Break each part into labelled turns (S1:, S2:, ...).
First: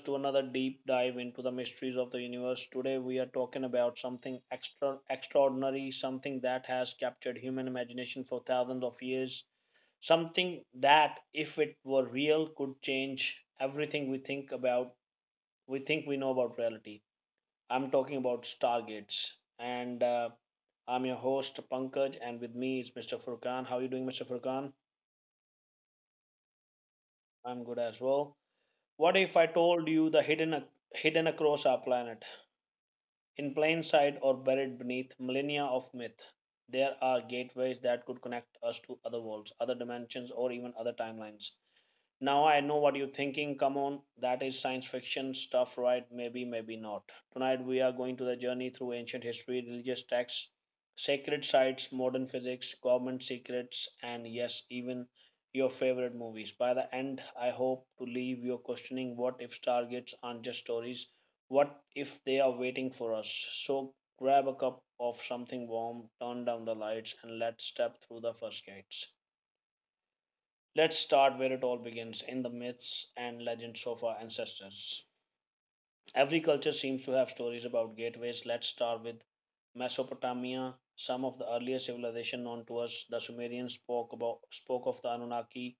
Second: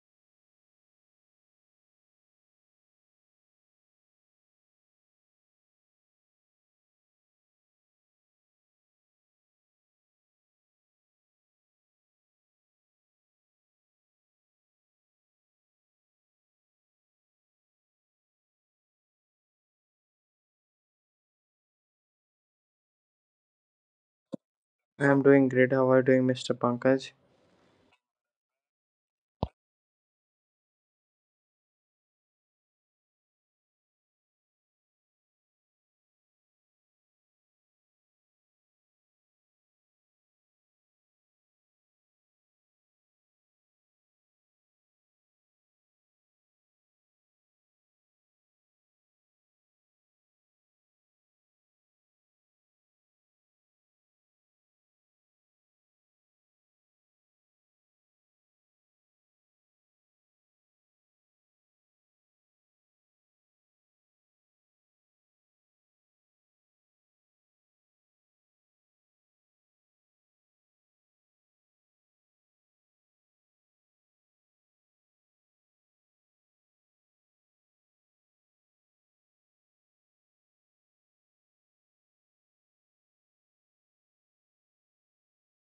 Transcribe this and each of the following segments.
S1: to another deep dive into the mysteries of the universe. Today, we are talking about something extraordinary, something that has captured human imagination for thousands of years, something that, if it were real, could change everything we think about. We think we know about reality. I'm talking about stargates. And I'm your host Pankaj, and with me is Mr. Furkan. How are you doing, Mr. Furkan?
S2: I'm doing great. How are you doing, Mr. Pankaj?
S1: I'm good as well. What if I told you the hidden across our planet, in plain sight or buried beneath millennia of myth? There are gateways that could connect us to other worlds, other dimensions, or even other timelines. Now I know what you're thinking. Come on, that is science fiction stuff, right? Maybe, maybe not. Tonight we are going to the journey through ancient history, religious texts, sacred sites, modern physics, government secrets, and yes, even your favorite movies. By the end, I hope to leave you questioning what if targets aren't just stories? What if they are waiting for us? So grab a cup of something warm, turn down the lights, and let's step through the first gates. Let's start where it all begins in the myths and legends of our ancestors. Every culture seems to have stories about gateways. Let's start with Mesopotamia, some of the earliest civilization known to us. The Sumerians spoke of the Anunnaki,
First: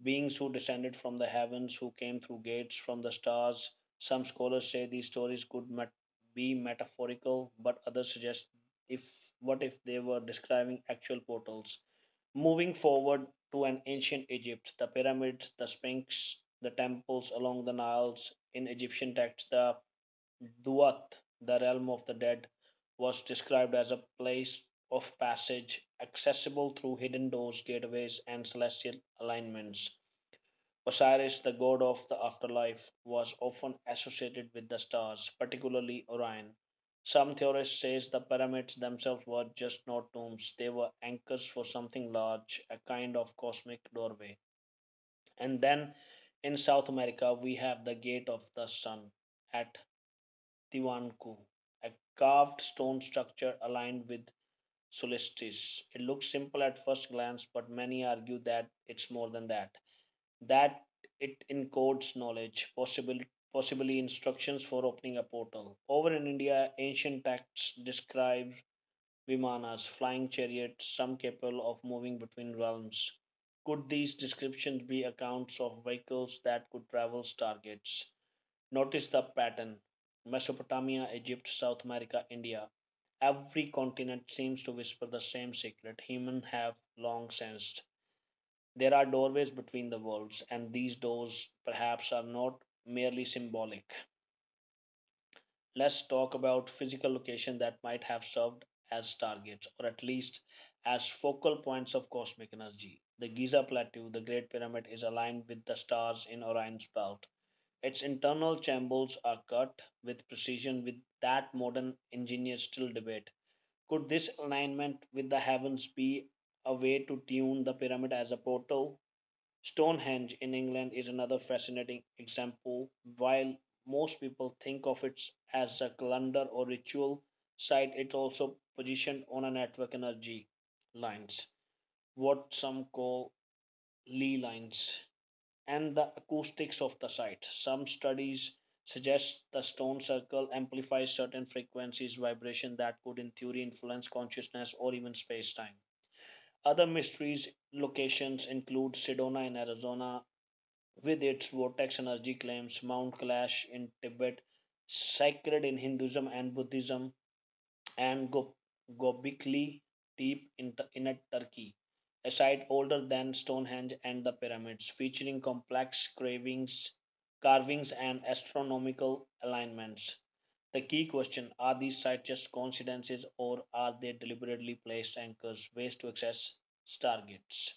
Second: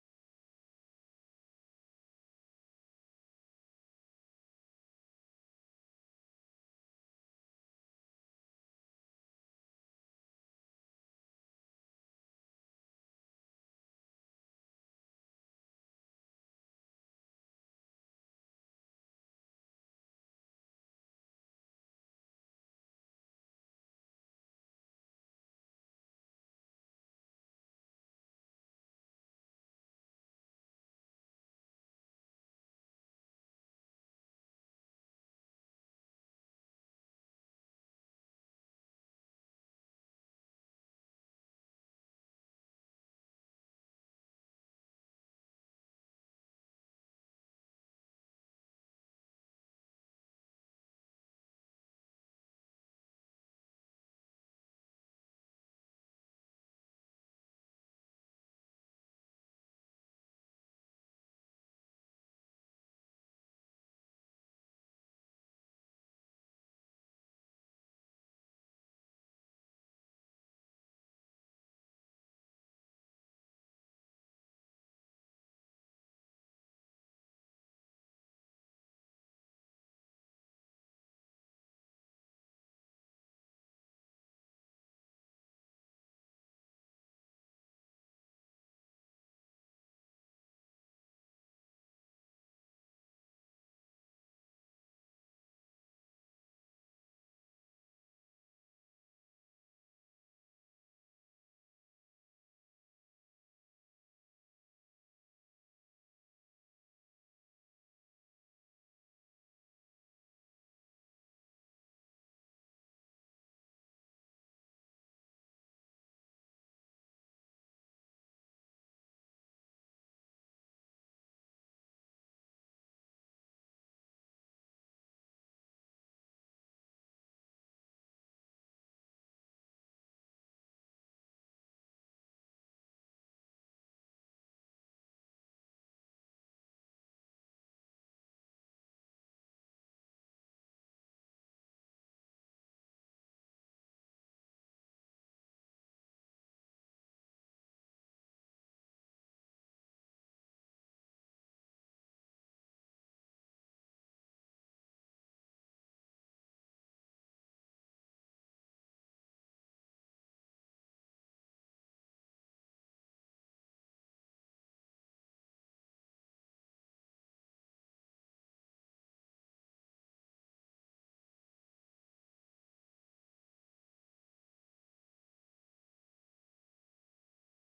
S1: beings who descended from the heavens, who came through gates from the stars. Some scholars say these stories could be metaphorical, but others suggest if what if they were describing actual portals. Moving forward to an ancient Egypt, the pyramids, the Sphinx, the temples along the Niles. In Egyptian texts, the Duat, the realm of the dead, was described as a place of passage accessible through hidden doors, gateways, and celestial alignments. Osiris, the god of the afterlife, was often associated with the stars, particularly Orion. Some theorists say the pyramids themselves were just not tombs, they were anchors for something large, a kind of cosmic doorway. And then in South America, we have the Gate of the Sun at Tiwanaku, a carved stone structure aligned with solstice. It looks simple at first glance, but many argue that it's more than that, it encodes knowledge, possibly instructions for opening a portal. Over in India, ancient texts describe vimanas, flying chariots, some capable of moving between realms. Could these descriptions be accounts of vehicles that could travel targets? Notice the pattern: Mesopotamia, Egypt, South America, India. Every continent seems to whisper the same secret: humans have long sensed there are doorways between the worlds, and these doors perhaps are not merely symbolic. Let's talk about physical locations that might have served as targets, or at least as focal points of cosmic energy. The Giza Plateau, the Great Pyramid, is aligned with the stars in Orion's belt. Its internal chambers are cut with precision with that modern engineers still debate. Could this alignment with the heavens be a way to tune the pyramid as a portal? Stonehenge in England is another fascinating example. While most people think of it as a calendar or ritual site, it's also positioned on a network energy lines, what some call Lee lines, and the acoustics of the site. Some studies suggest the stone circle amplifies certain frequencies vibration that could in theory influence consciousness or even space-time. Other mysteries locations include Sedona in Arizona, with its vortex energy claims, Mount Kailash in Tibet, sacred in Hinduism and Buddhism, and Göbekli Tepe in Turkey, a site older than Stonehenge and the pyramids, featuring complex carvings and astronomical alignments. The key question: are these sites just coincidences or are they deliberately placed anchors, ways to access stargates?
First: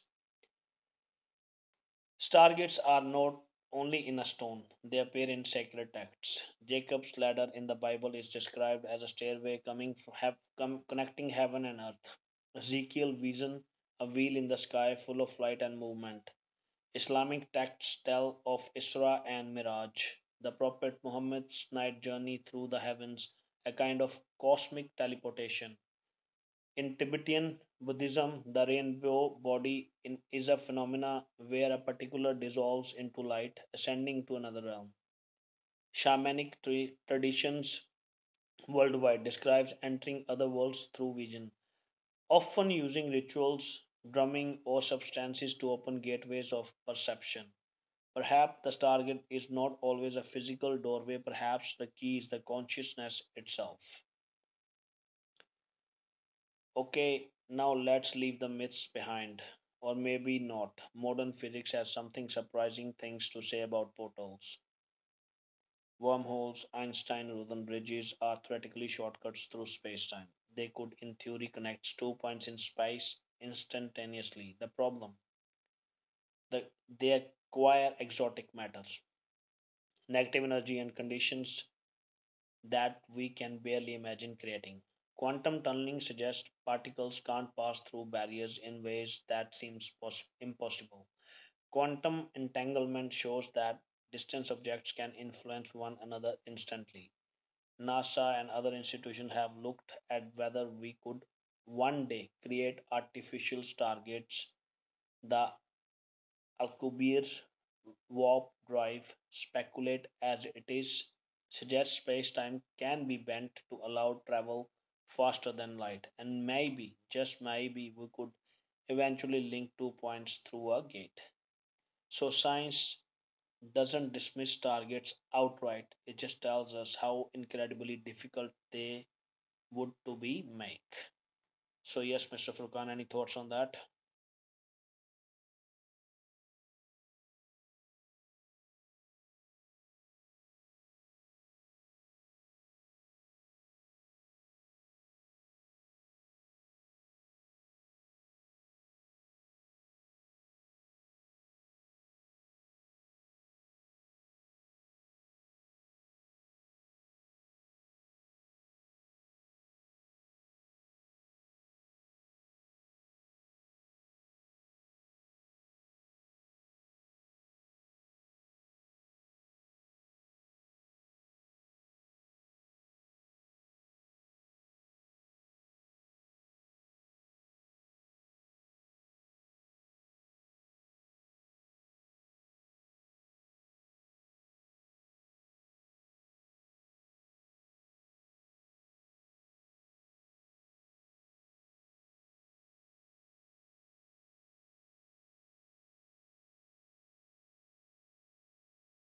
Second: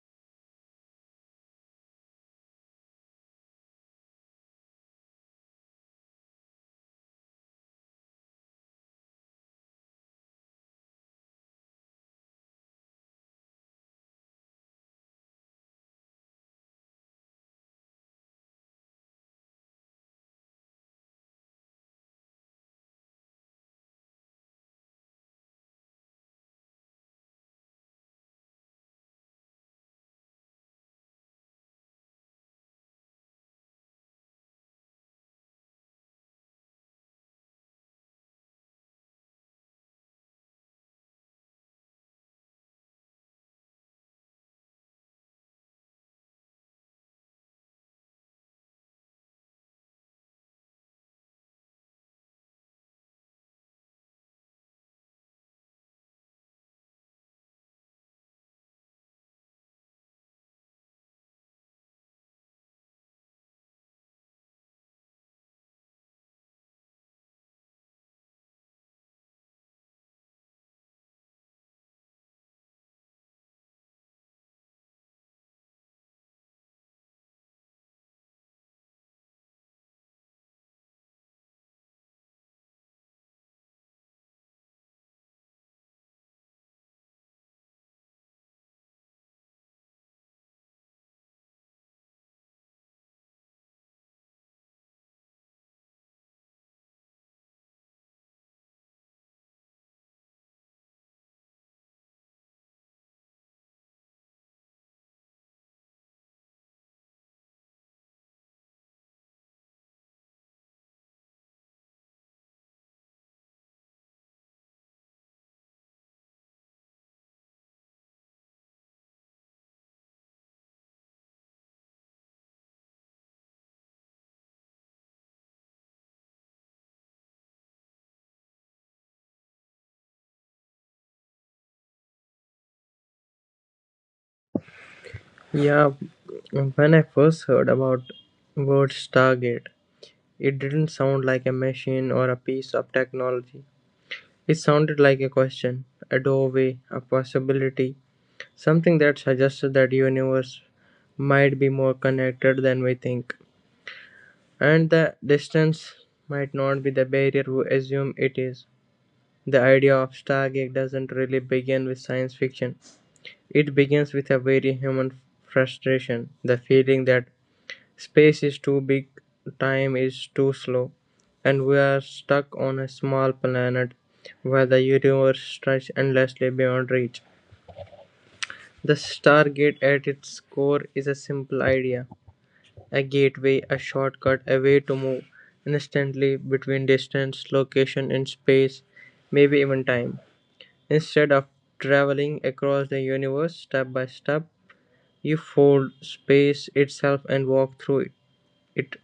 S1: Stargates are not only in a stone, they appear in sacred texts. Jacob's ladder in the Bible is described as a stairway connecting heaven and earth. Ezekiel's vision: a wheel in the sky full of light and movement. Islamic texts tell of Isra and Miraj, the Prophet Muhammad's night journey through the heavens, a kind of cosmic teleportation. In Tibetan Buddhism, the rainbow body is a phenomena where a particular dissolves into light, ascending to another realm. Shamanic traditions worldwide describes entering other worlds through vision, often using rituals, drumming, or substances to open gateways of perception. Perhaps the target is not always a physical doorway, perhaps the key is the consciousness itself. Okay, now let's leave the myths behind. Or maybe not. Modern physics has something surprising things to say about portals. Wormholes, Einstein Rosen bridges are theoretically shortcuts through spacetime. They could, in theory, connect two points in space instantaneously. The problem: the, they acquire exotic matters, negative energy, and conditions that we can barely imagine creating. Quantum tunneling suggests particles can't pass through barriers in ways that seems impossible. Quantum entanglement shows that distant objects can influence one another instantly. NASA and other institutions have looked at whether we could one day create artificial stargates, the Alcubierre's warp drive speculate as it is suggests space-time can be bent to allow travel faster than light. And maybe just maybe we could eventually link two points through a gate. So science doesn't dismiss targets outright, it just tells us how incredibly difficult they would to be make. So yes, Mr. Furkan, any thoughts on that?
S2: Yeah, when I first heard about word Stargate, it didn't sound like a machine or a piece of technology. It sounded like a question, a doorway, a possibility, something that suggested that universe might be more connected than we think, and the distance might not be the barrier we assume it is. The idea of Stargate doesn't really begin with science fiction. It begins with a very human frustration, the feeling that space is too big, time is too slow, and we are stuck on a small planet where the universe stretches endlessly beyond reach. The Stargate at its core is a simple idea, a gateway, a shortcut, a way to move instantly between distance, location in space, maybe even time. Instead of traveling across the universe step by step, you fold space itself and walk through it.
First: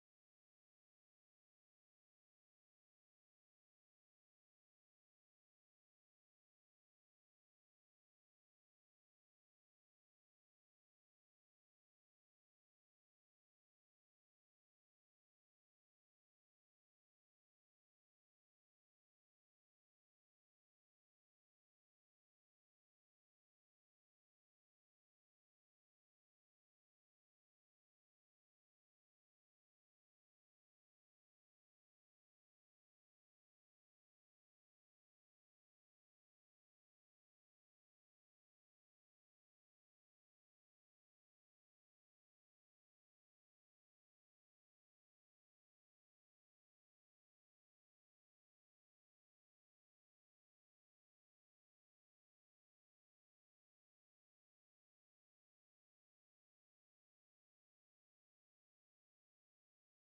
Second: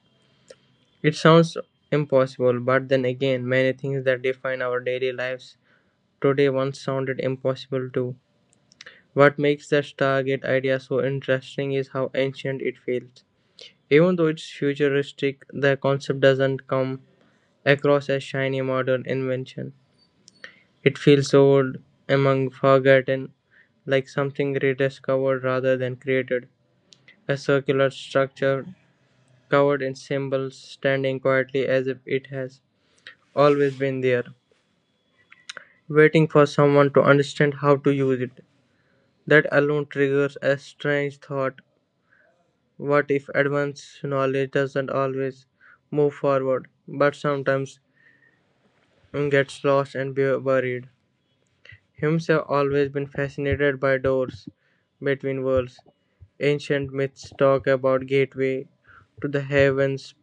S2: It sounds impossible, but then again, many things that define our daily lives today once sounded impossible too. What makes the Stargate idea so interesting is how ancient it feels. Even though it's futuristic, the concept doesn't come across as shiny modern invention. It feels old, among forgotten, like something rediscovered rather than created. A circular structure covered in symbols, standing quietly as if it has always been there, waiting for someone to understand how to use it. That alone triggers a strange thought. What if advanced knowledge doesn't always move forward, but sometimes gets lost and buried? Humans have always been fascinated by doors between worlds. Ancient myths talk about gateway to the heavens,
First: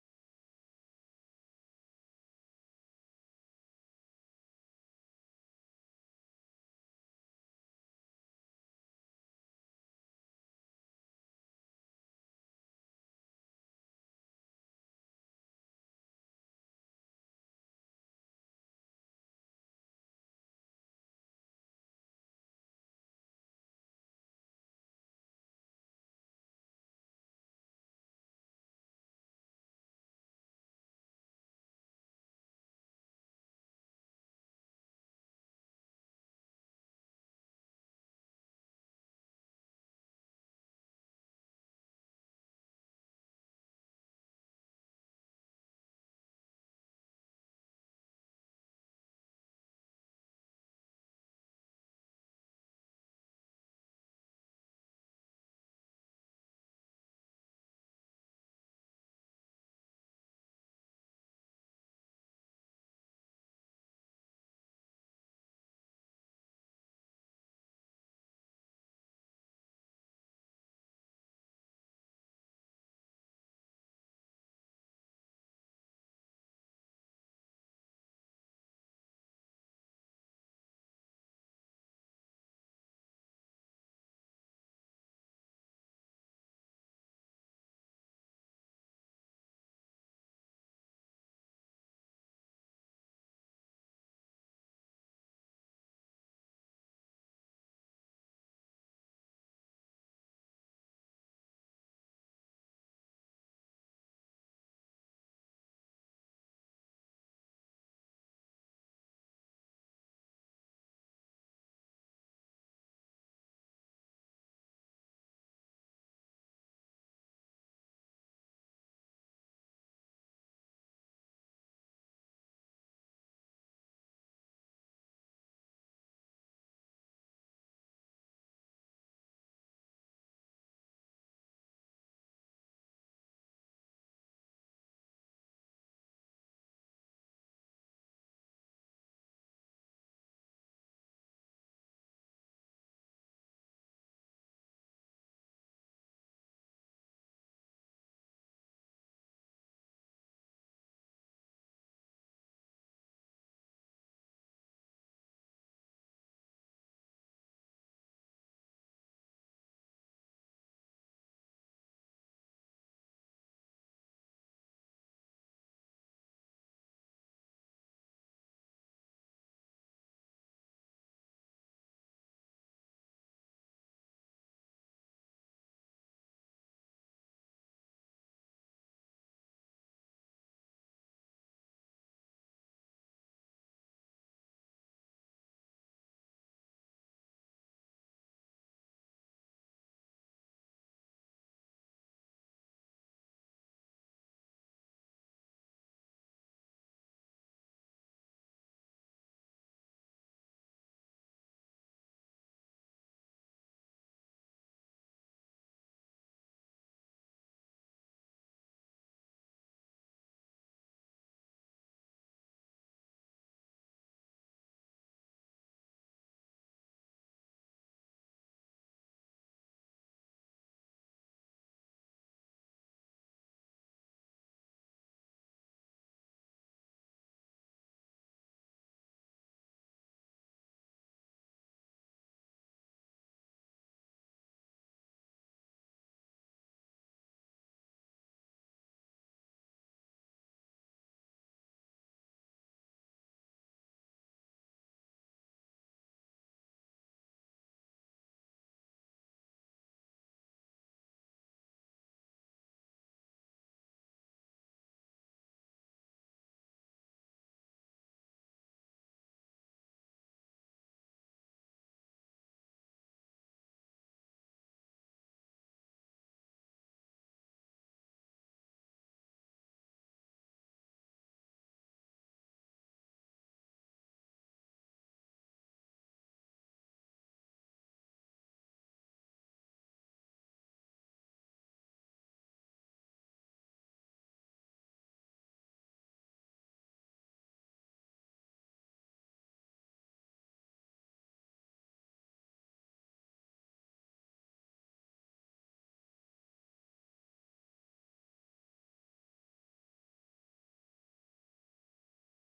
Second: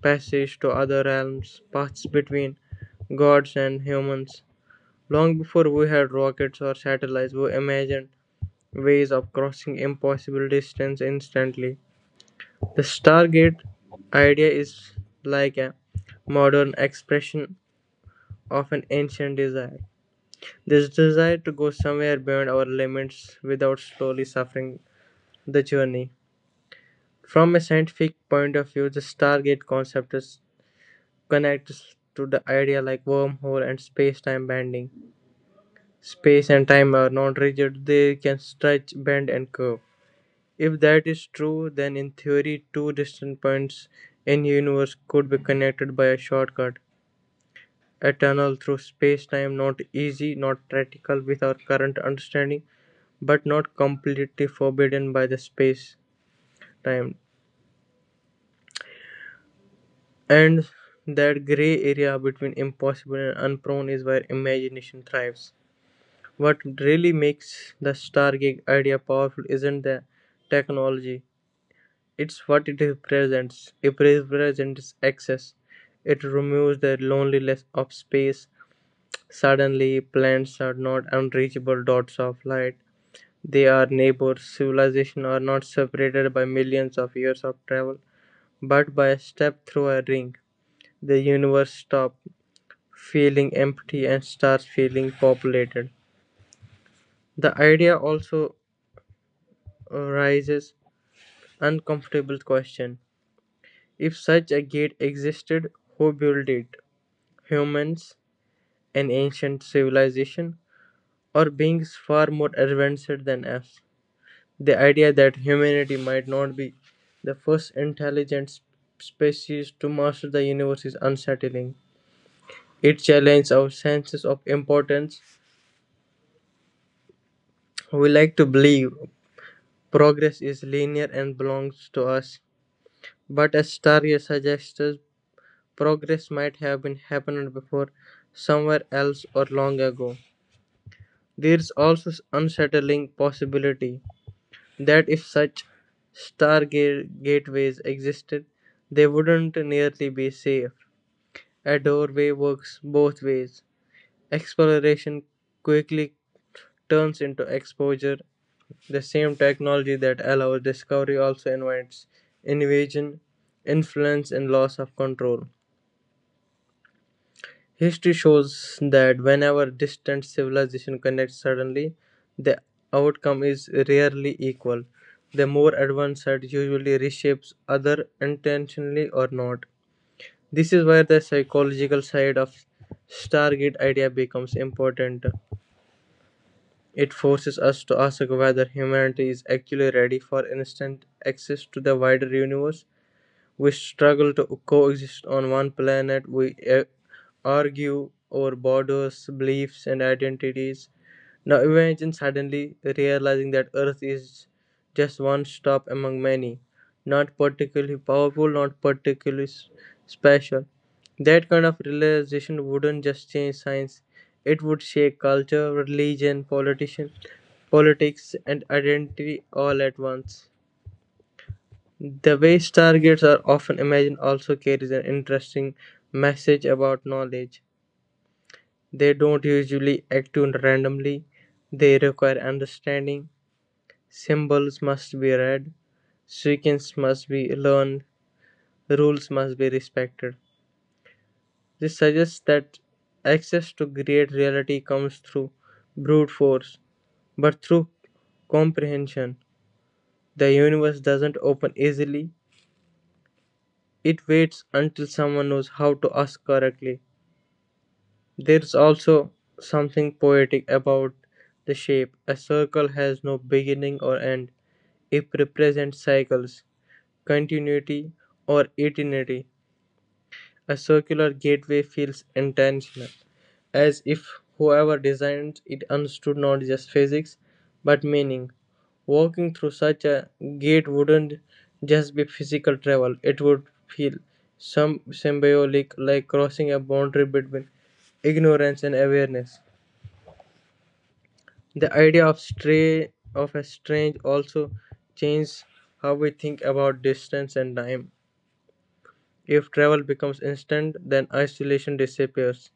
S2: passage to other realms, paths between gods and humans. Long before we had rockets or satellites, we imagined ways of crossing impossible distance instantly. The Stargate idea is like a modern expression of an ancient desire. This desire to go somewhere beyond our limits without slowly suffering the journey. From a scientific point of view, the Stargate concept is connects to the idea like wormhole and space-time bending. Space and time are not rigid, they can stretch, bend and curve. If that is true, then in theory two distant points in the universe could be connected by a shortcut. A tunnel through space-time, not easy, not practical with our current understanding, but not completely forbidden by the space-time. And that gray area between impossible and unprone is where imagination thrives. What really makes the Stargate idea powerful isn't the technology, it's what it represents. It represents access. It removes the loneliness of space. Suddenly, planets are not unreachable dots of light. They are neighbors. Civilization are not separated by millions of years of travel, but by a step through a ring. The universe stops feeling empty and starts feeling populated. The idea also rises uncomfortable question. If such a gate existed, who built it? Humans, an ancient civilization, or beings far more advanced than us? The idea that humanity might not be the first intelligent species to master the universe is unsettling. It challenges our senses of importance. We like to believe progress is linear and belongs to us, but as Starrier suggests, progress might have been happened before, somewhere else, or long ago. There is also unsettling possibility that if such gateways existed, they wouldn't nearly be safe. A doorway works both ways. Exploration quickly turns into exposure. The same technology that allows discovery also invites invasion, influence, and loss of control. History shows that whenever distant civilizations connect suddenly, the outcome is rarely equal. The more advanced side usually reshapes other intentionally or not. This is where the psychological side of Stargate idea becomes important. It forces us to ask whether humanity is actually ready for instant access to the wider universe. We struggle to coexist on one planet, we argue over borders, beliefs, and identities. Now imagine suddenly realizing that Earth is just one stop among many, not particularly powerful, not particularly special. That kind of realization wouldn't just change science, it would shake culture, religion, politician, politics, and identity all at once. The way stargates are often imagined also carries an interesting message about knowledge. They don't usually act too randomly, they require understanding. Symbols must be read, sequence must be learned, rules must be respected. This suggests that access to great reality comes through brute force, but through comprehension. The universe doesn't open easily, it waits until someone knows how to ask correctly. There's also something poetic about the shape: a circle has no beginning or end; it represents cycles, continuity, or eternity. A circular gateway feels intentional, as if whoever designed it understood not just physics but meaning. Walking through such a gate wouldn't just be physical travel, it would feel some symbolic, like crossing a boundary between ignorance and awareness. The idea of stray of a strange also changes how we think about distance and time. If travel becomes instant, then isolation disappears.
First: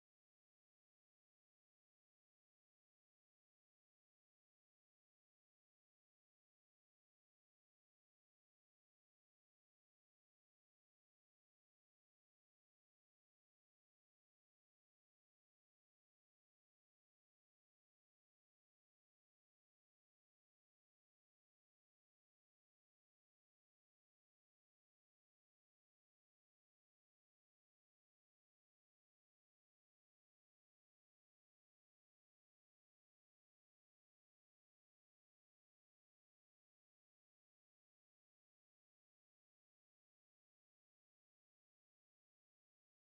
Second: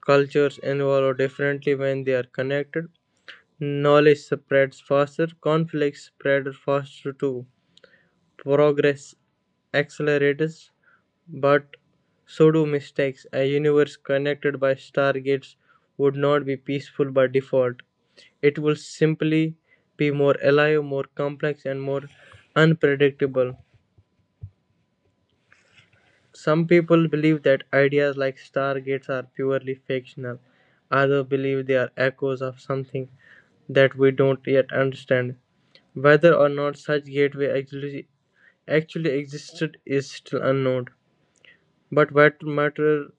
S2: Cultures evolve differently when they are connected. Knowledge spreads faster, conflicts spread faster too. Progress accelerates, but so do mistakes. A universe connected by stargates would not be peaceful by default. It will simply be more alive, more complex, and more unpredictable. Some people believe that ideas like stargates are purely fictional, others believe they are echoes of something that we don't yet understand. Whether or not such gateway actually existed is still unknown. But what matters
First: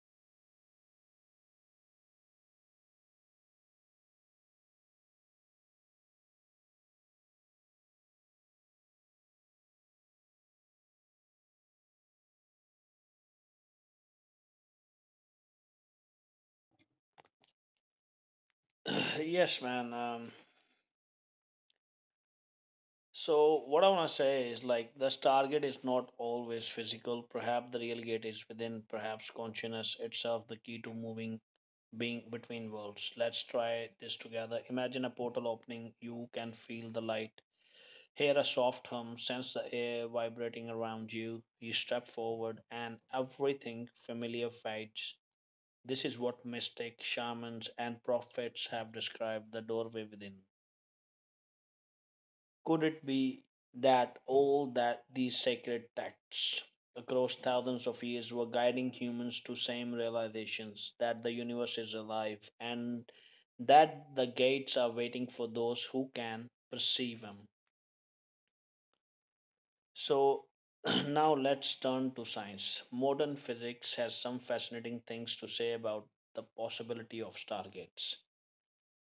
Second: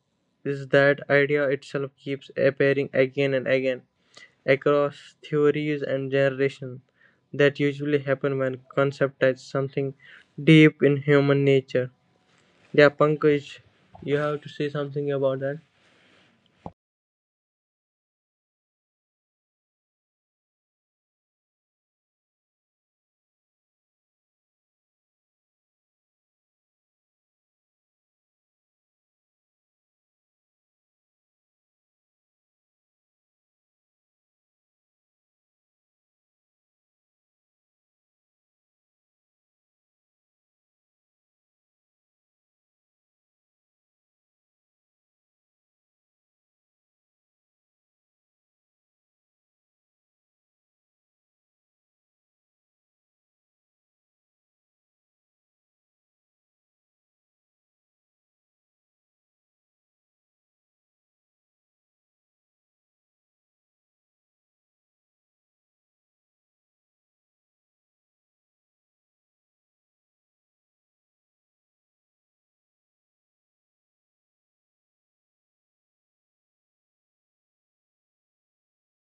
S2: is that idea itself keeps appearing again and again across theories and generations that usually happen when concept touch something deep in human nature. Yeah, Pankaj, you have to say something about that.
S1: Yes, man. So what I want to say is like this target is not always physical. Perhaps the real gate is within. Perhaps consciousness itself, the key to moving being between worlds. Let's try this together. Imagine a portal opening. You can feel the light, hear a soft hum, sense the air vibrating around you. You step forward, and everything familiar fades. This is what mystics, shamans and prophets have described: the doorway within. Could it be that all that these sacred texts across thousands of years were guiding humans to same realizations that the universe is alive and that the gates are waiting for those who can perceive them? So now let's turn to science. Modern physics has some fascinating things to say about the possibility of stargates.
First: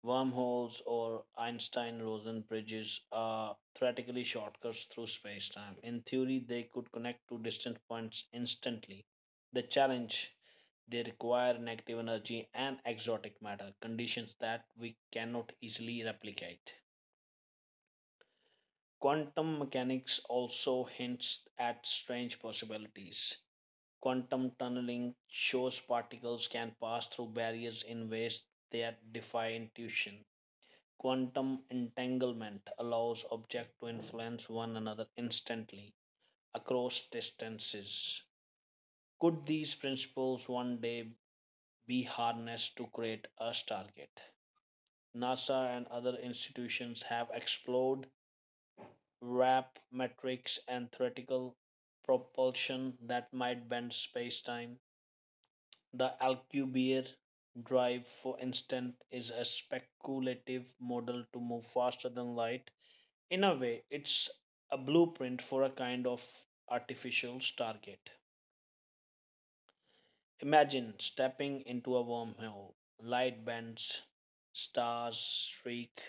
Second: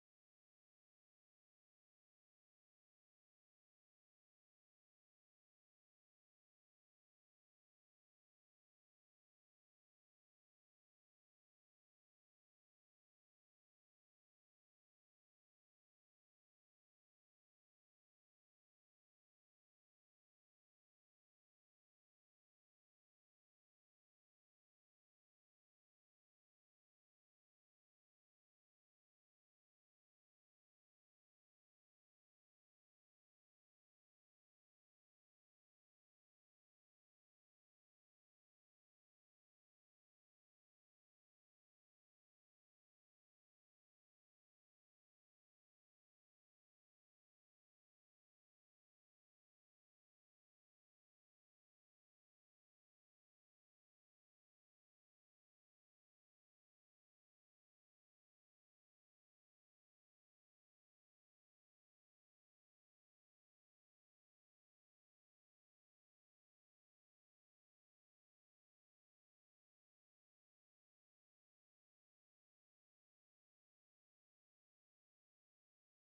S1: Wormholes or Einstein-Rosen bridges are theoretically shortcuts through spacetime. In theory, they could connect two distant points instantly. The challenge: they require negative energy and exotic matter, conditions that we cannot easily replicate. Quantum mechanics also hints at strange possibilities. Quantum tunneling shows particles can pass through barriers in ways that defy intuition. Quantum entanglement allows objects to influence one another instantly across distances. Could these principles one day be harnessed to create a Stargate? NASA and other institutions have explored warp metrics and theoretical propulsion that might bend space-time. The Alcubierre drive, for instance, is a speculative model to move faster than light. In a way, it's a blueprint for a kind of artificial Stargate. Imagine stepping into a wormhole, light bends, stars streak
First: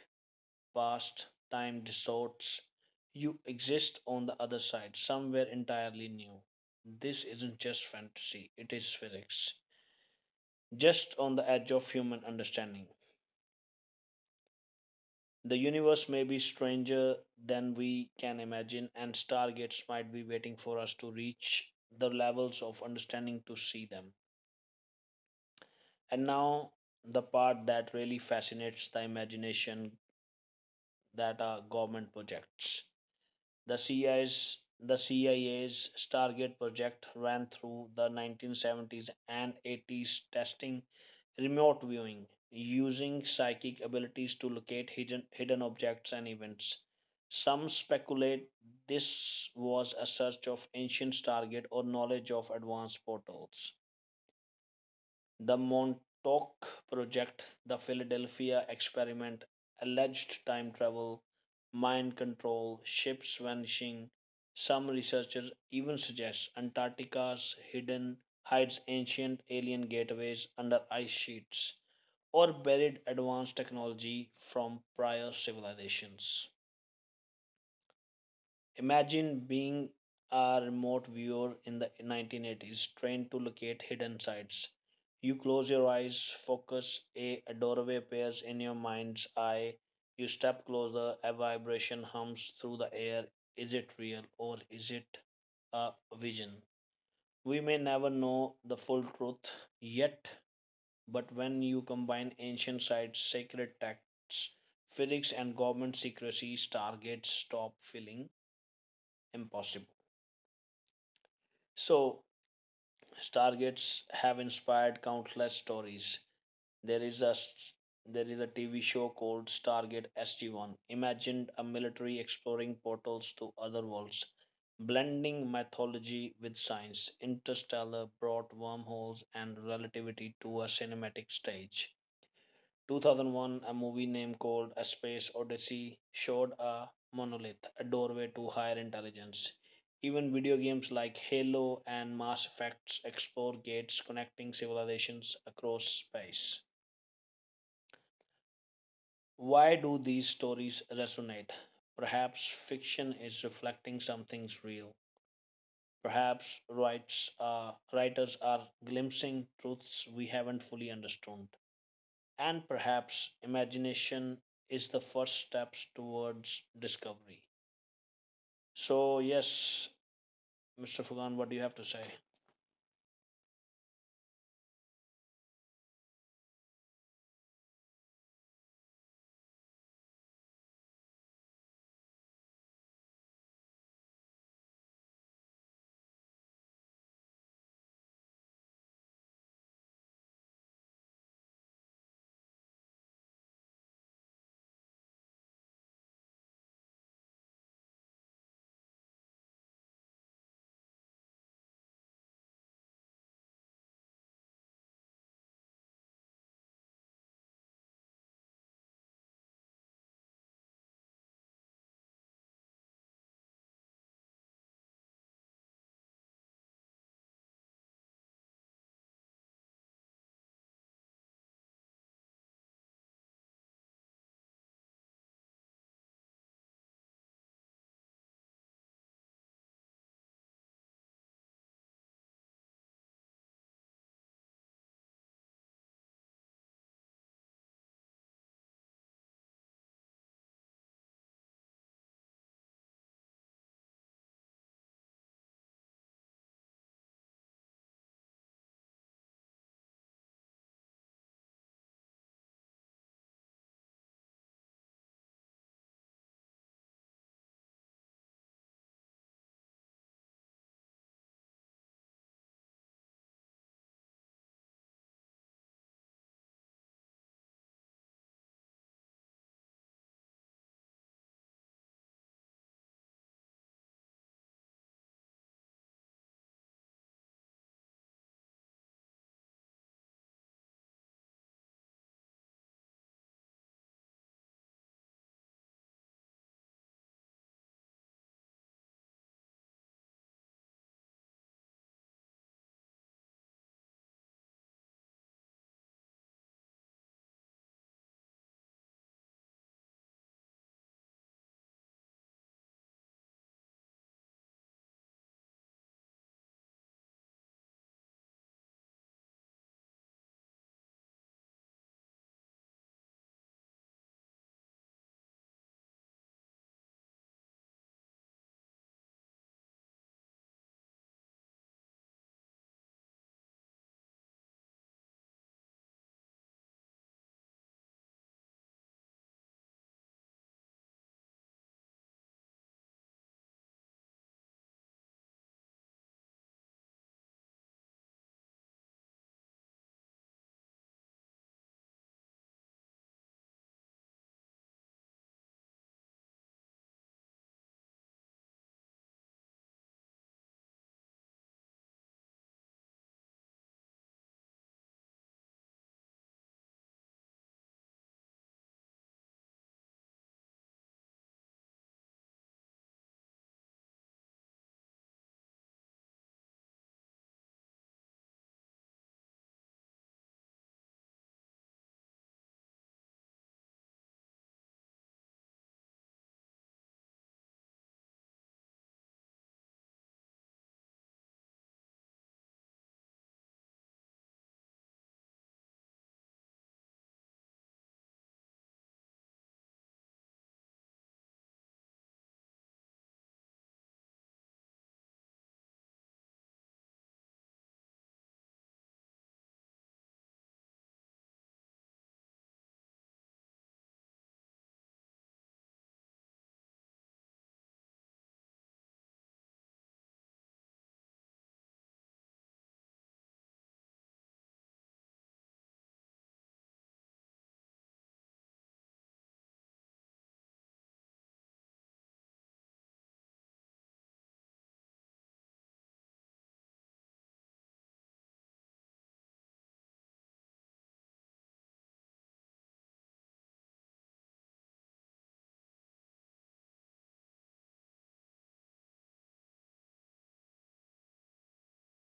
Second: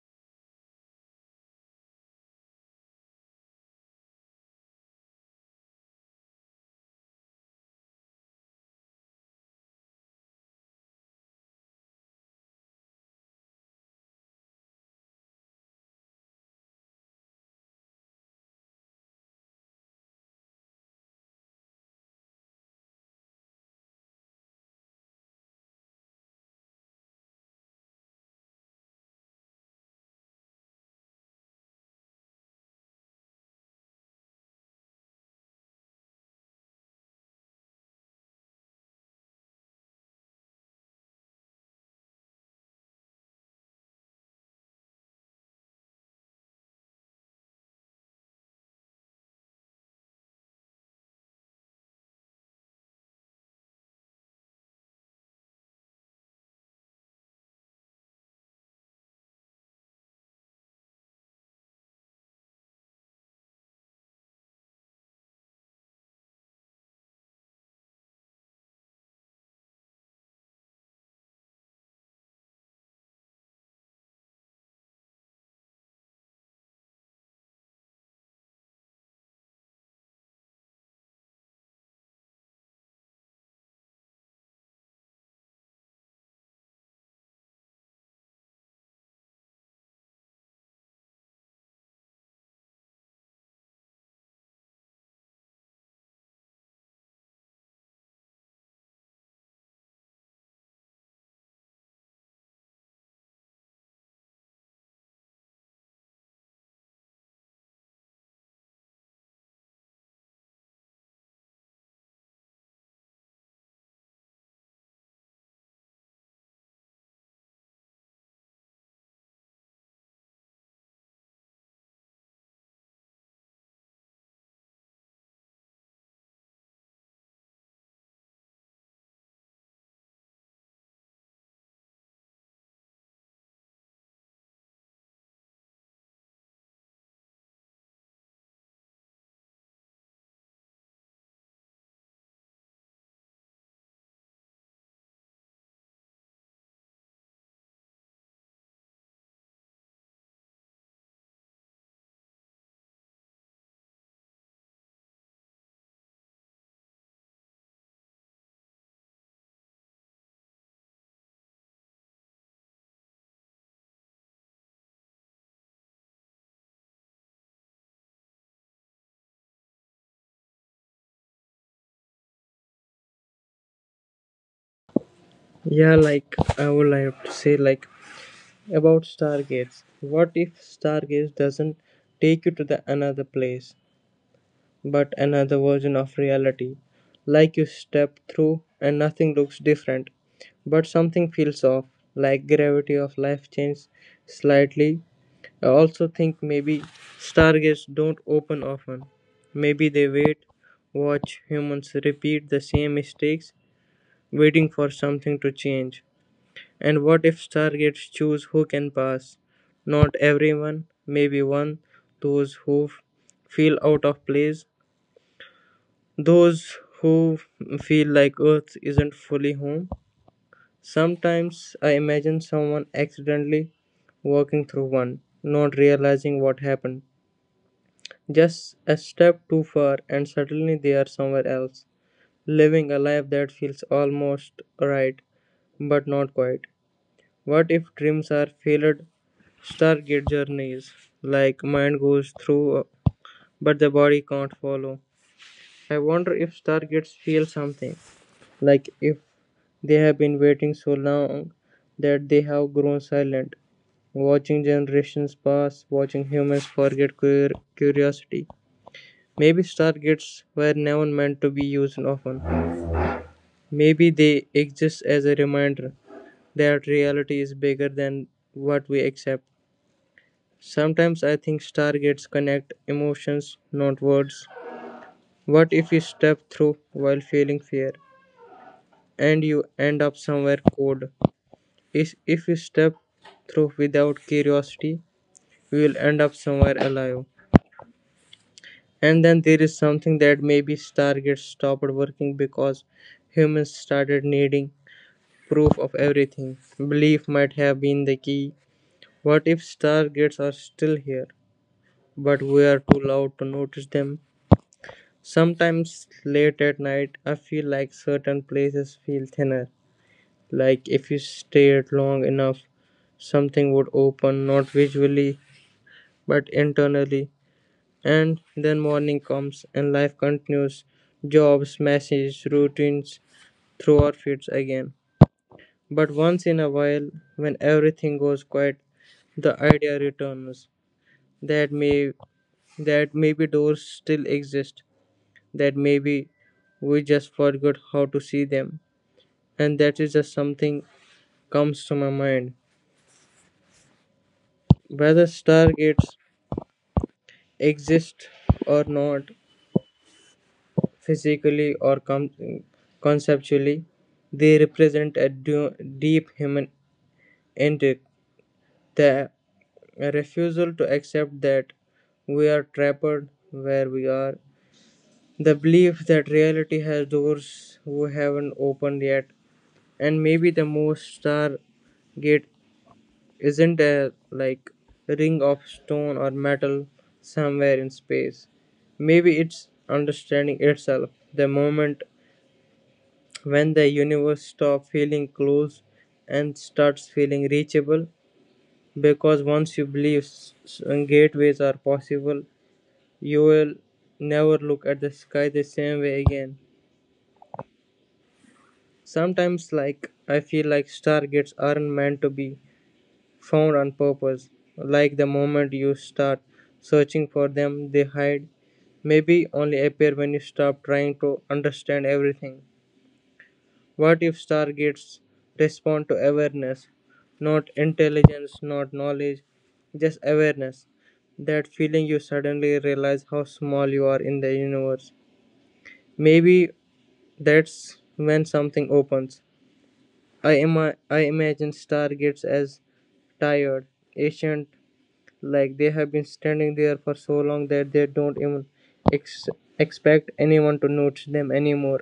S1: past, time distorts. You exist on the other side, somewhere entirely new. This isn't just fantasy, it is physics, just on the edge of human understanding. The universe may be stranger than we can imagine, and stargates might be waiting for us to reach the levels of understanding to see them. And now, the part that really fascinates the imagination that are government projects. The CIA's Stargate project ran through the 1970s and 80s, testing remote viewing using psychic abilities to locate hidden objects and events. Some speculate this was a search of ancient target or knowledge of advanced portals. The Montauk Project, the Philadelphia Experiment, alleged time travel, mind control, ships vanishing. Some researchers even suggest Antarctica's hidden hides ancient alien gateways under ice sheets or buried advanced technology from prior civilizations. Imagine being a remote viewer in the 1980s, trained to locate hidden sites. You close your eyes, focus. A doorway appears in your mind's eye. You step closer, a vibration hums through the air. Is it real or is it a vision? We may never know the full truth yet, but when you combine ancient sites, sacred texts, physics, and government secrecy, stargates stop feeling impossible. So, Stargates have inspired countless stories. There is a there is a TV show called Stargate SG-1. Imagined a military exploring portals to other worlds, blending mythology with science. Interstellar brought wormholes and relativity to a cinematic stage. 2001, a movie named called A Space Odyssey showed a monolith, a doorway to higher intelligence. Even video games like Halo and Mass Effect explore gates connecting civilizations across space. Why do these stories resonate? Perhaps fiction is reflecting something's real. Perhaps writers are glimpsing truths we haven't fully understood. And perhaps imagination is the first steps towards discovery. So, yes, Mr. Fugan, what do you have to say?
S2: Yeah, like I would like to say like about Stargates. What if Stargates doesn't take you to the another place, but another version of reality? Like you step through and nothing looks different, but something feels off, like gravity of life changes slightly. I also think maybe stargates don't open often. Maybe they wait, watch humans repeat the same mistakes, waiting for something to change. And what if stargates choose who can pass? Not everyone, maybe one, those who feel out of place, those who feel like Earth isn't fully home. Sometimes I imagine someone accidentally walking through one, not realizing what happened. Just a step too far, and suddenly they are somewhere else, living a life that feels almost right, but not quite. What if dreams are failed Stargate journeys, like mind goes through, but the body can't follow? I wonder if Stargates feel something, like if they have been waiting so long that they have grown silent, watching generations pass, watching humans forget curiosity. Maybe stargates were never meant to be used often. Maybe they exist as a reminder that reality is bigger than what we accept. Sometimes I think stargates connect emotions, not words. What if you step through while feeling fear and you end up somewhere cold? Is if you step through without curiosity, you will end up somewhere alive. And then there is something that maybe stargates stopped working because humans started needing proof of everything. Belief might have been the key. What if stargates are still here, but we are too loud to notice them? Sometimes late at night, I feel like certain places feel thinner. Like if you stared long enough, something would open, not visually, but internally. And then morning comes and life continues. Jobs, messages, routines through our feeds again. But once in a while, when everything goes quiet, the idea returns that may that maybe doors still exist, that maybe we just forgot how to see them, and that is just something comes to my mind. Whether stargates exist or not, physically or conceptually, they represent a deep human intent. The a refusal to accept that we are trapped where we are, the belief that reality has doors we haven't opened yet, and maybe the most stargate isn't a like ring of stone or metal somewhere in space. Maybe it's understanding itself, the moment when the universe stops feeling close and starts feeling reachable because once you believe gateways are possible, you'll never look at the sky the same way again. Sometimes like I feel like stargates aren't meant to be found on purpose. Like the moment you start searching for them, they hide. Maybe only appear when you stop trying to understand everything. What if stargates respond to awareness? Not intelligence, not knowledge, just awareness. That feeling you suddenly realize how small you are in the universe. Maybe that's when something opens. I imagine stargates as tired, ancient, like they have been standing there for so long that they don't even ex- expect anyone to notice them anymore.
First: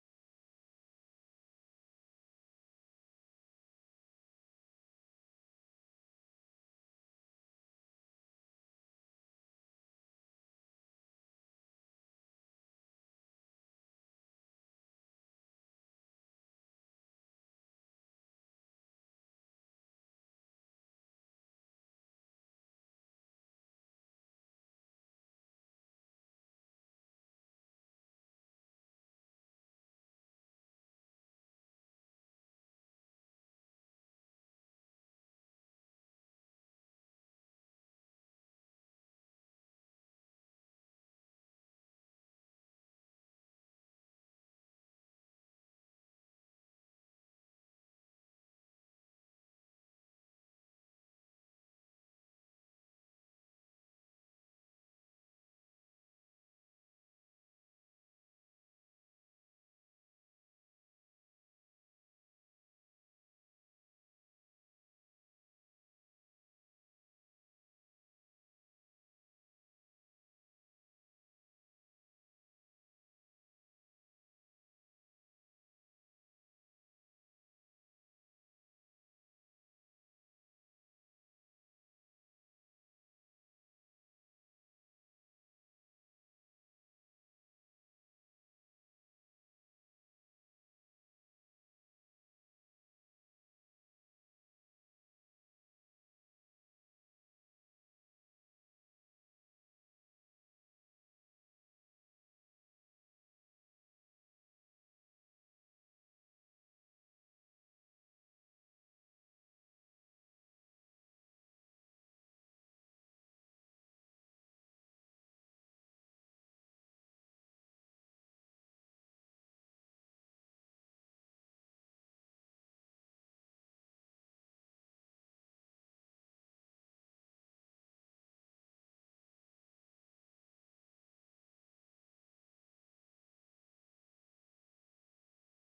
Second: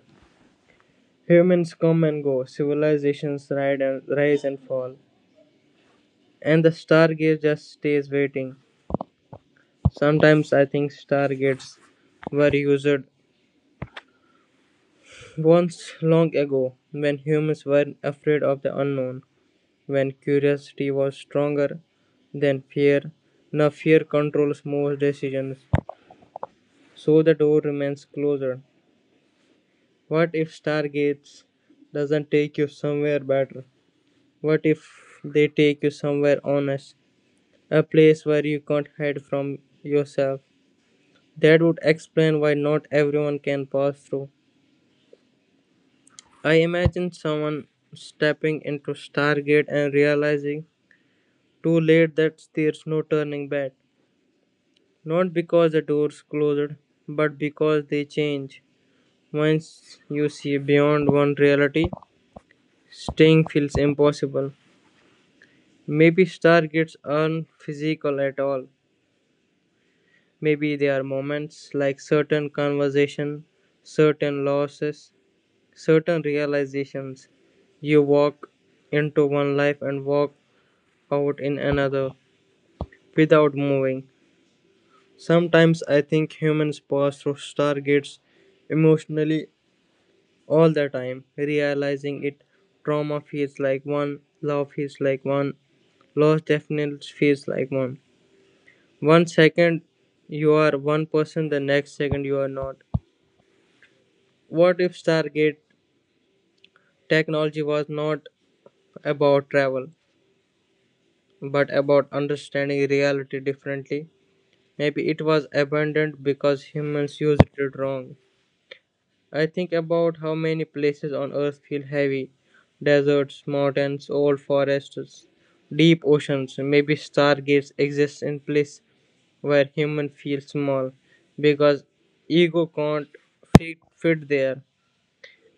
S2: Humans come and go, civilizations ride and rise and fall, and the stargate just stays waiting. Sometimes I think stargates were used once long ago when humans were afraid of the unknown. When curiosity was stronger than fear, now fear controls most decisions, so the door remains closed. What if Stargates doesn't take you somewhere better? What if they take you somewhere honest? A place where you can't hide from yourself. That would explain why not everyone can pass through. I imagine someone stepping into Stargate and realizing too late that there's no turning back. Not because the doors closed, but because they change. Once you see beyond one reality, staying feels impossible. Maybe stargates aren't physical at all. Maybe they are moments like certain conversation, certain losses, certain realizations. You walk into one life and walk out in another without moving. Sometimes I think humans pass through stargates emotionally all the time, realizing it. Trauma feels like one, love feels like one, loss definitely feels like one. One second you are one person, the next second you are not. What if Stargate technology was not about travel, but about understanding reality differently? Maybe it was abandoned because humans used it wrong. I think about how many places on earth feel heavy deserts, mountains, old forests, deep oceans. Maybe stargates exist in place where humans feel small because ego can't fit there.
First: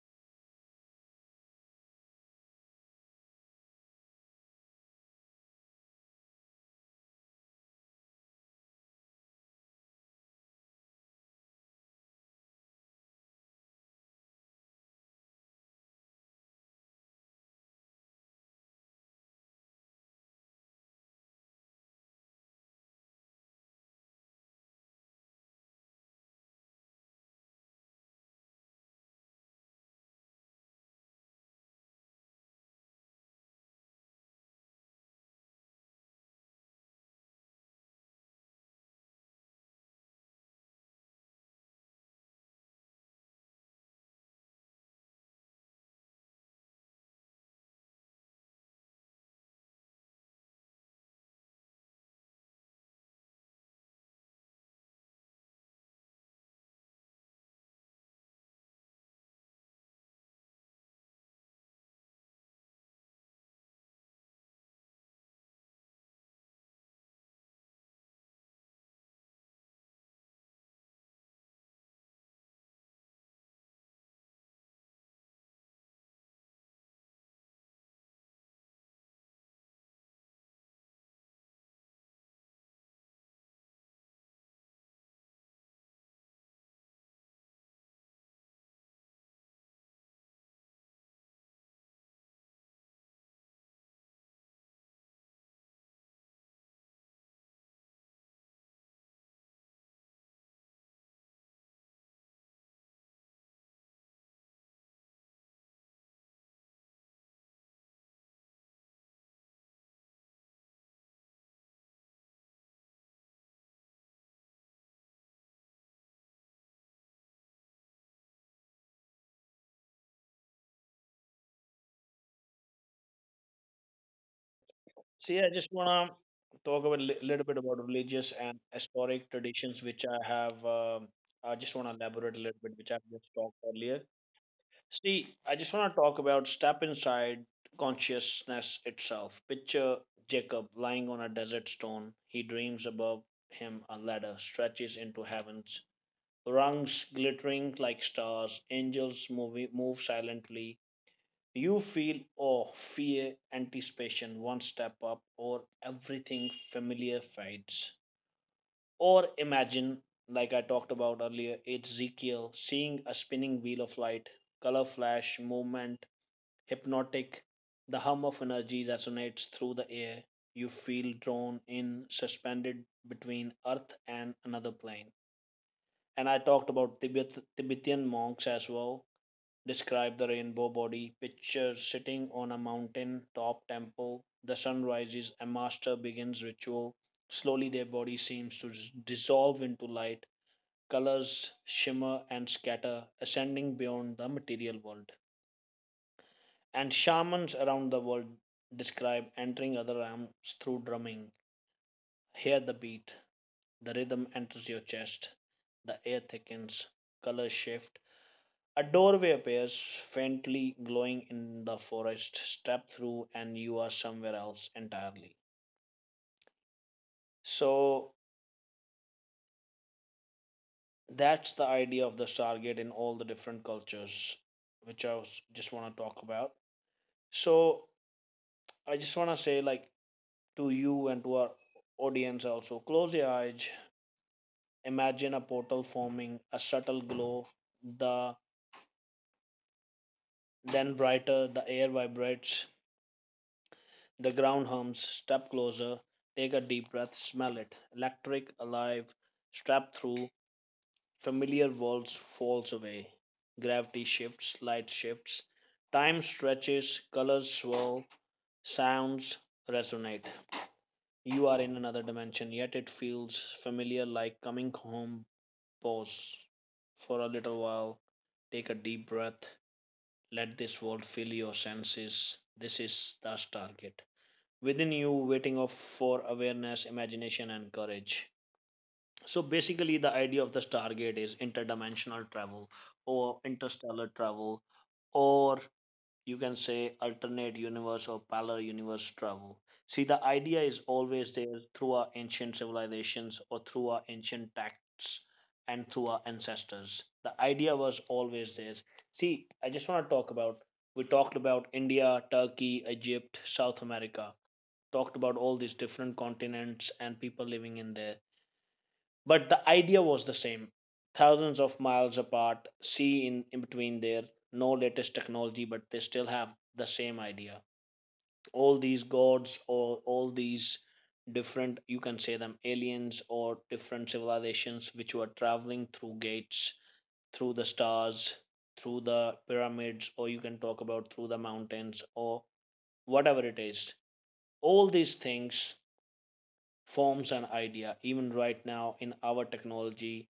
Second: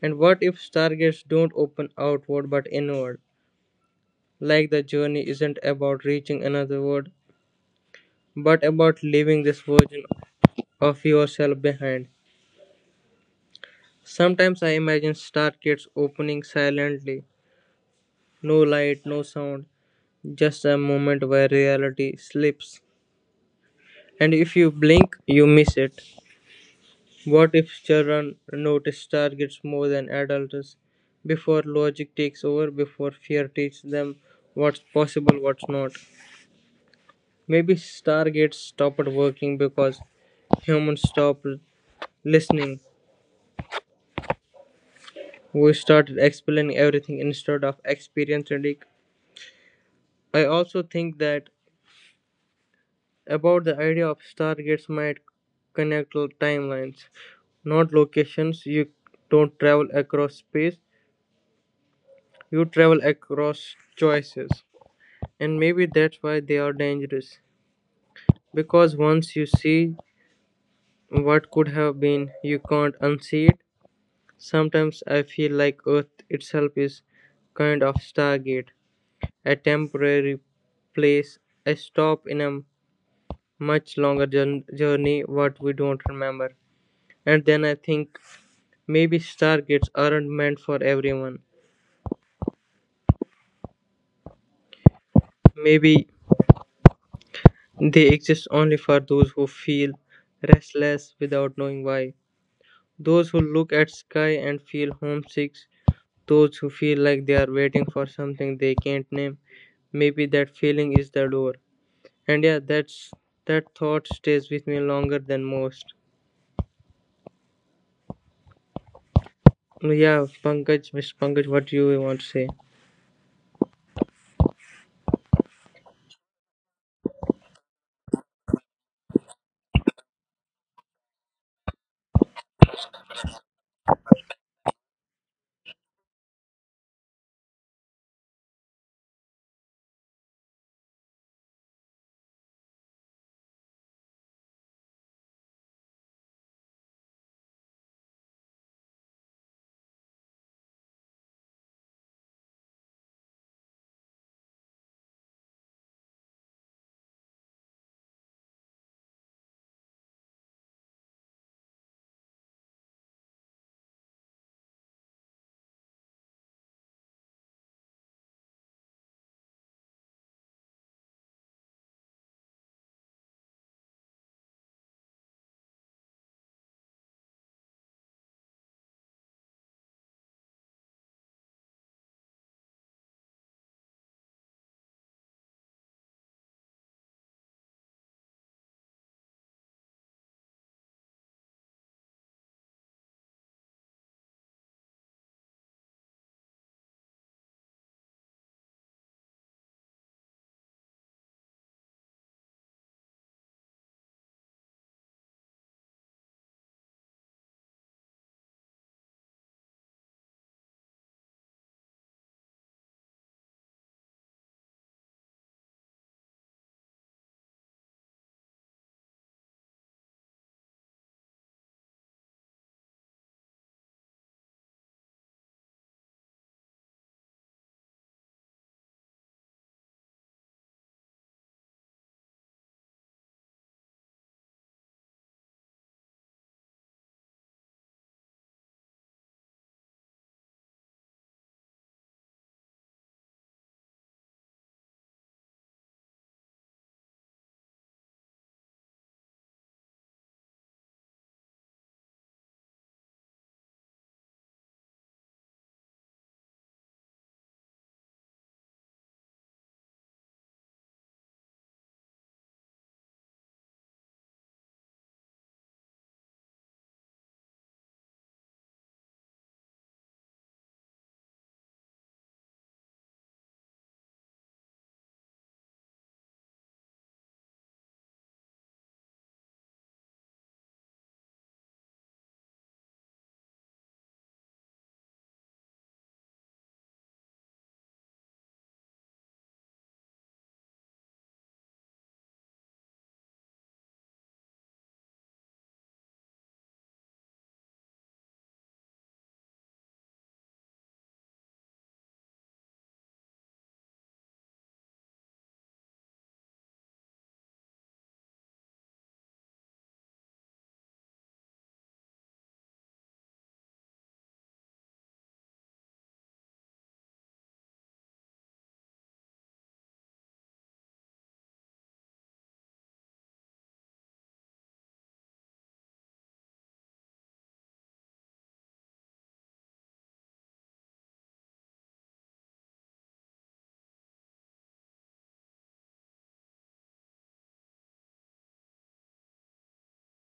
S2: And what if stargates don't open outward but inward? Like the journey isn't about reaching another world, but about leaving this version of yourself behind. Sometimes I imagine stargates opening silently. No light, no sound, just a moment where reality slips. And if you blink, you miss it. What if children notice targets more than adults? Before logic takes over, before fear teaches them what's possible, what's not. Maybe Stargates stopped working because humans stopped listening. We started explaining everything instead of experiencing it. I also think that about the idea of stargates might connect timelines not locations. You don't travel across space, you travel across choices. And maybe that's why they are dangerous, because once you see what could have been, you can't unsee it. Sometimes I feel like earth itself is kind of stargate, a temporary place, a stop in a much longer journey what we don't remember. And then I think, maybe stargates aren't meant for everyone. Maybe they exist only for those who feel restless without knowing why. Those who look at sky and feel homesick, those who feel like they are waiting for something they can't name. Maybe that feeling is the door. And yeah, that thought stays with me longer than most. Yeah, Pankaj, Mr. Pankaj, what do you want to say?
S1: See, I just want to talk about a little bit about religious and historic traditions, which I have. I just want to elaborate a little bit, which I just talked earlier. See, I just want to talk about step inside consciousness itself. Picture Jacob lying on a desert stone. He dreams above him a ladder stretches into heavens rungs glittering like stars, angels move silently. You feel awe, fear, anticipation, one step up, or everything familiar fades. Or imagine, like I talked about earlier, it's Ezekiel seeing a spinning wheel of light, color flash, movement, hypnotic. The hum of energy resonates through the air. You feel drawn in, suspended between Earth and another plane. And I talked about Tibet, Tibetan monks as well. Describe the rainbow body, picture sitting on a mountain top temple. The sun rises, a master begins ritual. Slowly, their body seems to dissolve into light. Colors shimmer and scatter, ascending beyond the material world. And shamans around the world describe entering other realms through drumming. Hear the beat, the rhythm enters your chest, the air thickens, colors shift, a doorway appears, faintly glowing in the forest. Step through, and you are somewhere else entirely. So that's the idea of the Stargate in all the different cultures, which just want to talk about. So I just want to say, like, to you and to our audience also, close your eyes, imagine a portal forming, a subtle glow, the then brighter, the air vibrates. The ground hums. Step closer. Take a deep breath. Smell it. Electric, alive. Strap through. Familiar walls falls away. Gravity shifts. Light shifts. Time stretches. Colors swirl. Sounds resonate. You are in another dimension, yet it feels familiar like coming home. Pause for a little while. Take a deep breath. Let this world fill your senses. This is the Stargate within you, waiting of for awareness, imagination, and courage. So basically the idea of the stargate is interdimensional travel or interstellar travel, or you can say alternate universe or parallel universe travel. See, the idea is always there through our ancient civilizations or through our ancient texts, and through our ancestors the idea was always there. See, I just want to talk about, we talked about india, turkey, egypt, south america, talked about all these different continents and people living in there. But the idea was the same, thousands of miles apart, sea in between there, no latest technology, but they still have the same idea. All these gods, or all these different, you can say them aliens or different civilizations which were traveling through gates, through the stars, through the pyramids, or you can talk about through the mountains or whatever it is. All these things forms an idea even right now in our technology,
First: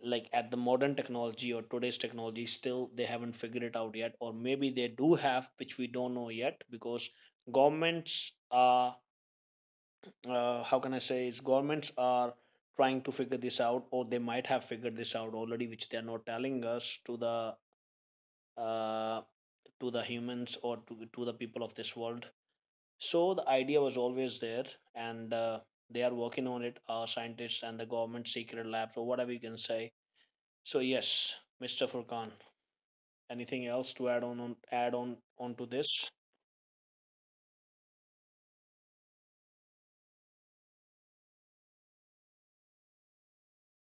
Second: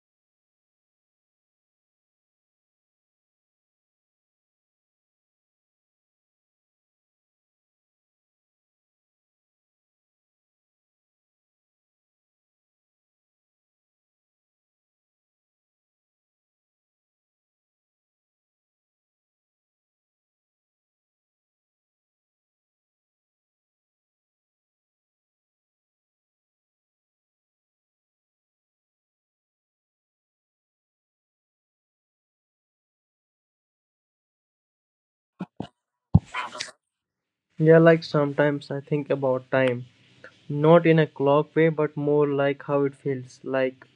S1: like at the modern technology or today's technology, still they haven't figured it out yet, or maybe they do have which we don't know yet, because governments are, how can I say, is governments are trying to figure this out, or they might have figured this out already which they are not telling us uh, to the humans, or to the people of this world. So the idea was always there, and they are working on it, our scientists and the government secret labs, or whatever you can say. So yes, Mr. Furkan, anything else to add on, onto this?
S2: Yeah, like sometimes I think about time. Not in a clock way, but more like how it feels, like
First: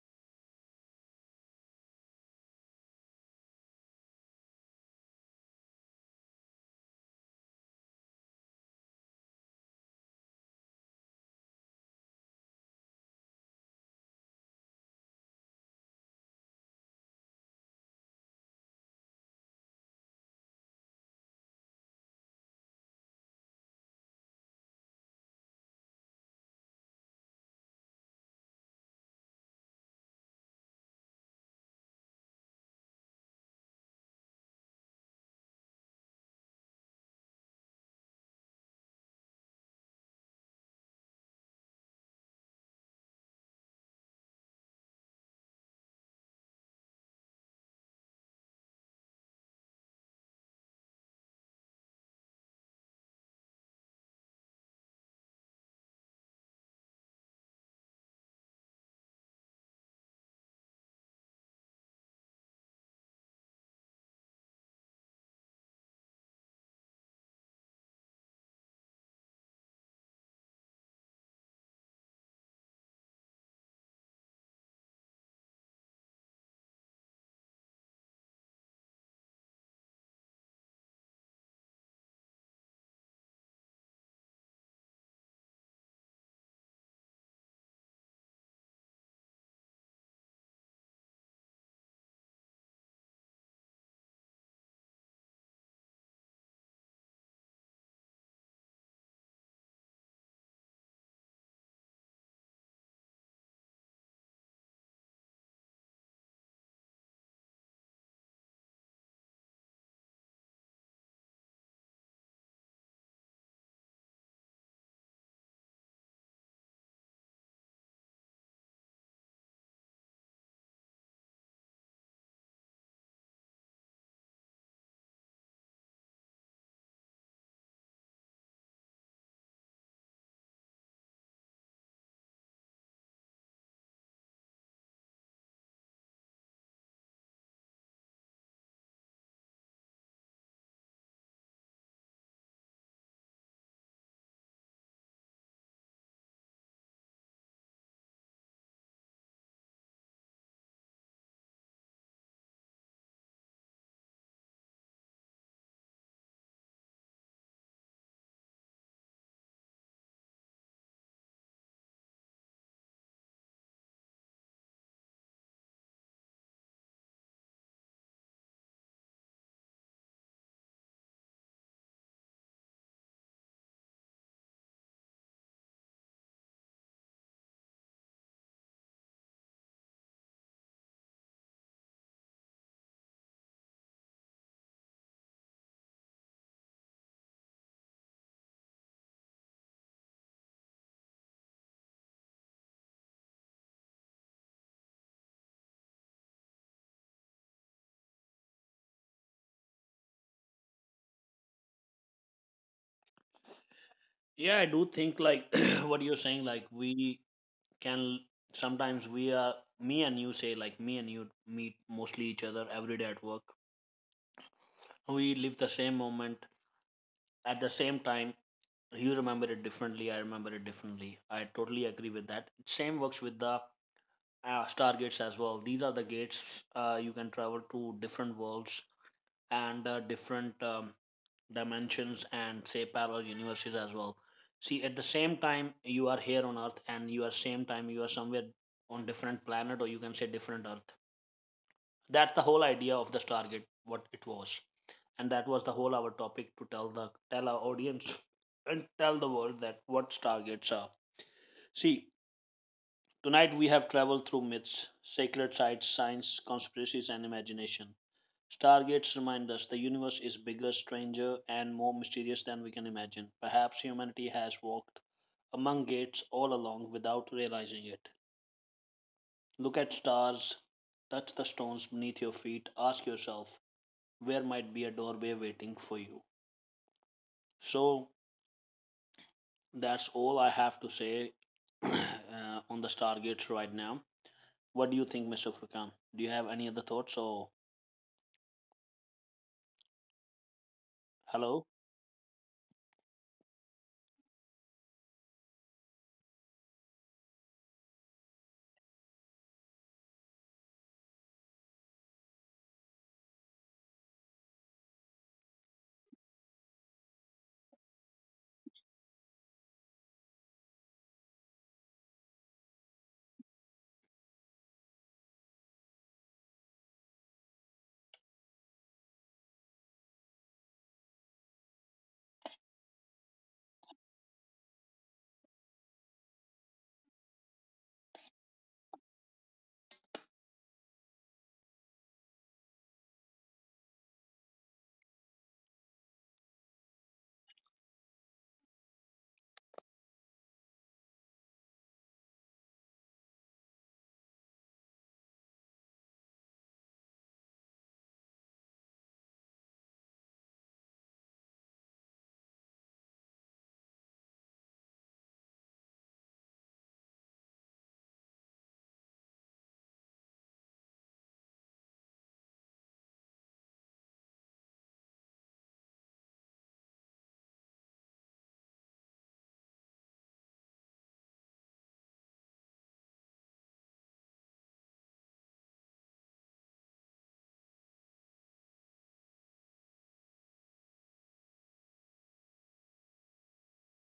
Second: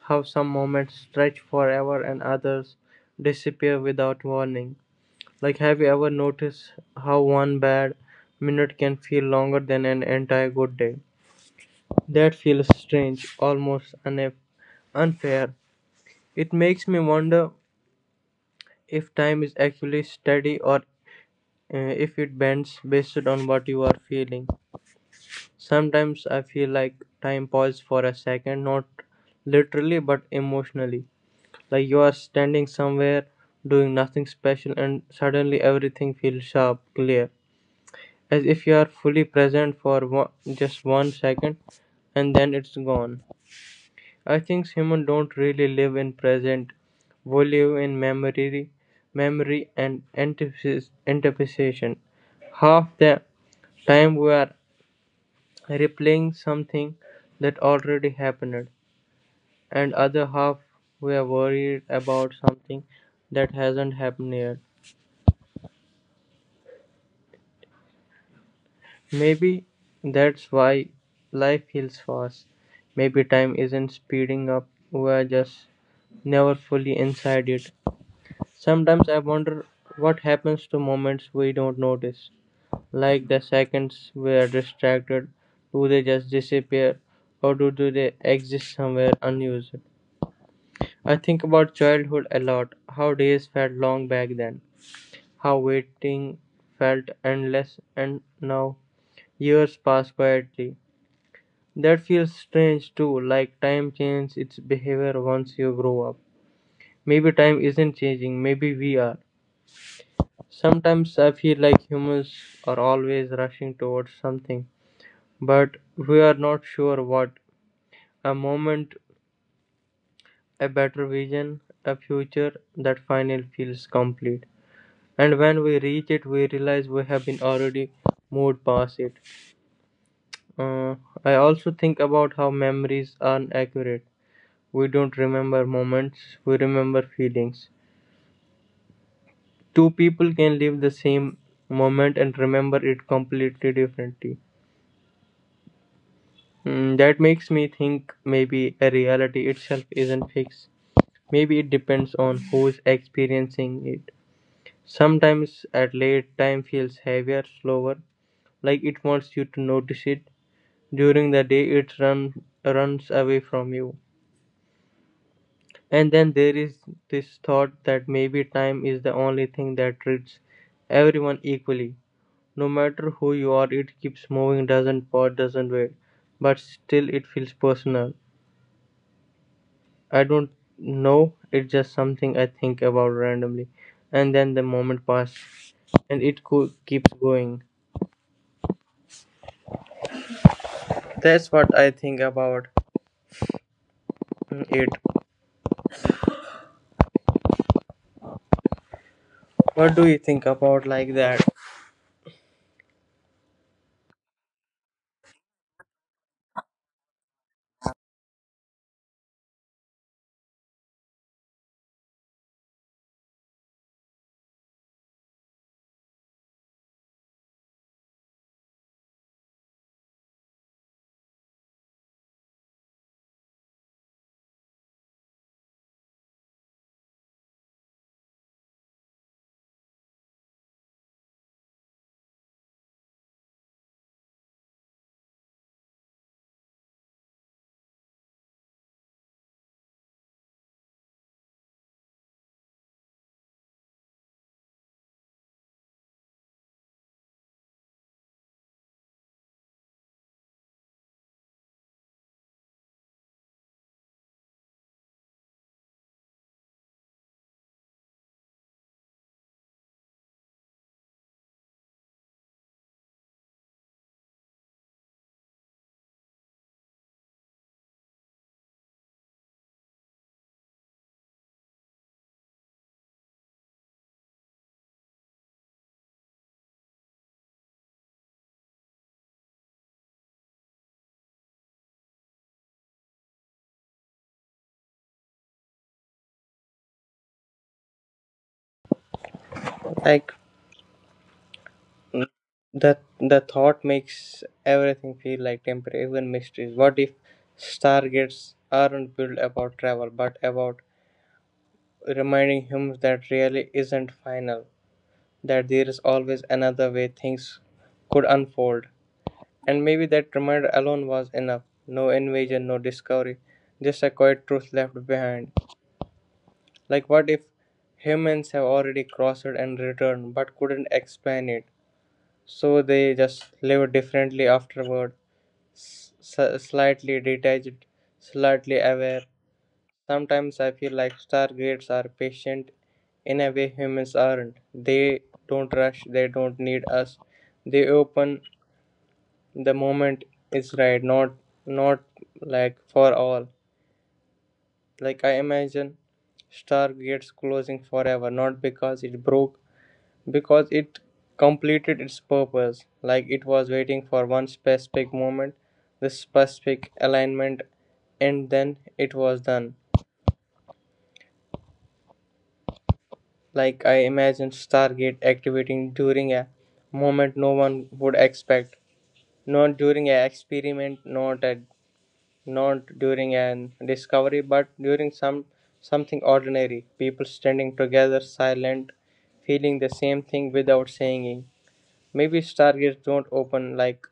S2: how some moments stretch forever and others disappear without warning. Like, have you ever noticed how one bad minute can feel longer than an entire good day? That feels strange, almost unfair. It makes me wonder if time is actually steady or uh, if it bends based on what you are feeling. Sometimes I feel like time paused for a second, not literally but emotionally. Like you are standing somewhere doing nothing special and suddenly everything feels sharp, clear. As if you are fully present for one, just one second, and then it's gone. I think humans don't really live in present. We live in memory, memory and anticipation. Half the time we are replaying something that already happened, and other half were worried about something that hasn't happened yet. Maybe that's why life feels fast. Maybe time isn't speeding up, we're just never fully inside it. Sometimes I wonder what happens to moments we don't notice. Like the seconds we are distracted, do they just disappear or do they exist somewhere unused? I think about childhood a lot, how days felt long back then, how waiting felt endless, and now years pass quietly. That feels strange too, like time changes its behavior once you grow up. Maybe time isn't changing, maybe we are. Sometimes I feel like humans are always rushing towards something, but we are not sure what. A moment, a better vision, a future that finally feels complete. And when we reach it we realize we have been already moved past it. uh, I also think about how memories aren't accurate. We don't remember moments, we remember feelings. Two people can live the same moment and remember it completely differently. Mm, that makes me think maybe a reality itself isn't fixed, maybe it depends on who's experiencing it. Sometimes at late time feels heavier, slower, like it wants you to notice it. During the day it runs away from you. And then there is this thought that maybe time is the only thing that treats everyone equally. No matter who you are, it keeps moving, doesn't pause, doesn't wait. But still, it feels personal. I don't know, it's just something I think about randomly. And then the moment passes, and it keeps going. That's what I think about it. What do you think about like that?
S1: Yeah, I do think like what you're saying, like we can, sometimes we are, me and you say like me and you meet mostly each other every day at work. We live the same moment at the same time. You remember it differently. I remember it differently. I totally agree with that. Same works with the stargates as well. These are the gates, you can travel to different worlds and different dimensions and say parallel universes as well. See, at the same time you are here on Earth, and you are same time you are somewhere on different planet, or you can say different Earth. That's the whole idea of the Stargate, what it was, and that was the whole our topic to tell the tell our audience and tell the world that what Stargates are. See, tonight we have traveled through myths, sacred sites, science, conspiracies, and imagination. Stargates remind us the universe is bigger, stranger, and more mysterious than we can imagine. Perhaps humanity has walked among gates all along without realizing it. Look at stars, touch the stones beneath your feet, ask yourself, where might be a doorway waiting for you? So that's all I have to say on the Stargates right now. What do you think, Mr. Furkan? Do you have any other thoughts or?
S2: Like,
S1: Hello.
S2: mm, The the thought makes everything feel like temporary, even mysteries. What if stargates aren't built about travel, but about reminding humans that really isn't final, that there is always another way things could unfold. And maybe that reminder alone was enough. No invasion, no discovery, just a quiet truth left behind. Like what if humans have already crossed and returned, but couldn't explain it? So they just lived differently afterward, slightly detached, slightly aware. Sometimes I feel like stargates are patient in a way humans aren't. They don't rush, they don't need us. They open the moment is right, not like for all. Like I imagine stargates closing forever, not because it broke, because it completed its purpose, like it was waiting for one specific moment, this specific alignment, and then it was done. Like I imagined Stargate activating during a moment no one would expect, not during an experiment, not during an discovery, but during some something ordinary. People standing together, silent, feeling the same thing without saying it. Maybe stargates don't open like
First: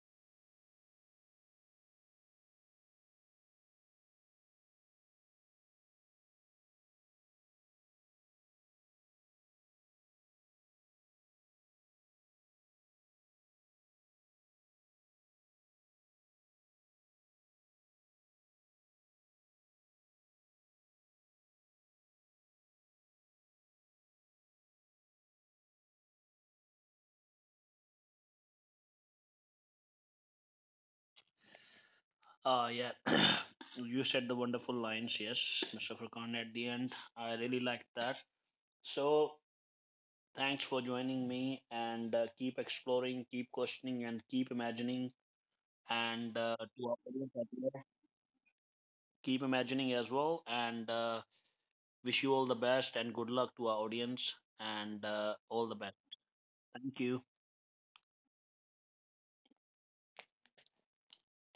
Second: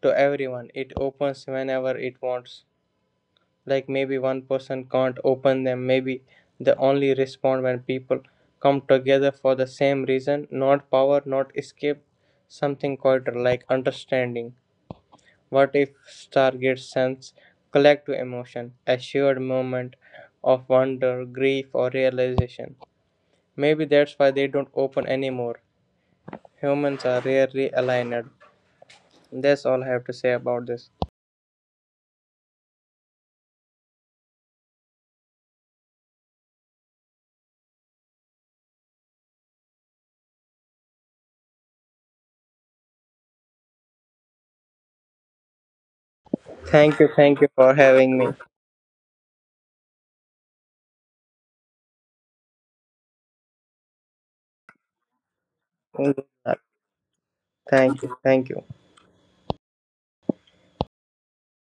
S2: to everyone. It opens whenever it wants. Like maybe one person can't open them. Maybe they only respond when people come together for the same reason, not power, not escape, something quieter like understanding. What if Stargate sends collective emotion, a shared moment of wonder, grief, or realization? Maybe that's why they don't open anymore. Humans are rarely aligned. That's all I have to say about this.
S1: Yeah, you said the wonderful lines. Yes, Mr. Furkan at the end. I really liked that. So, thanks for joining me and keep exploring, keep questioning, and keep imagining. And to our audience
S2: Thank
S1: out
S2: you for
S1: there,
S2: having me.
S1: keep imagining as well. And wish you all the best and good luck to our audience and all the best.
S2: Thank
S1: Thank you.
S2: you. Thank you.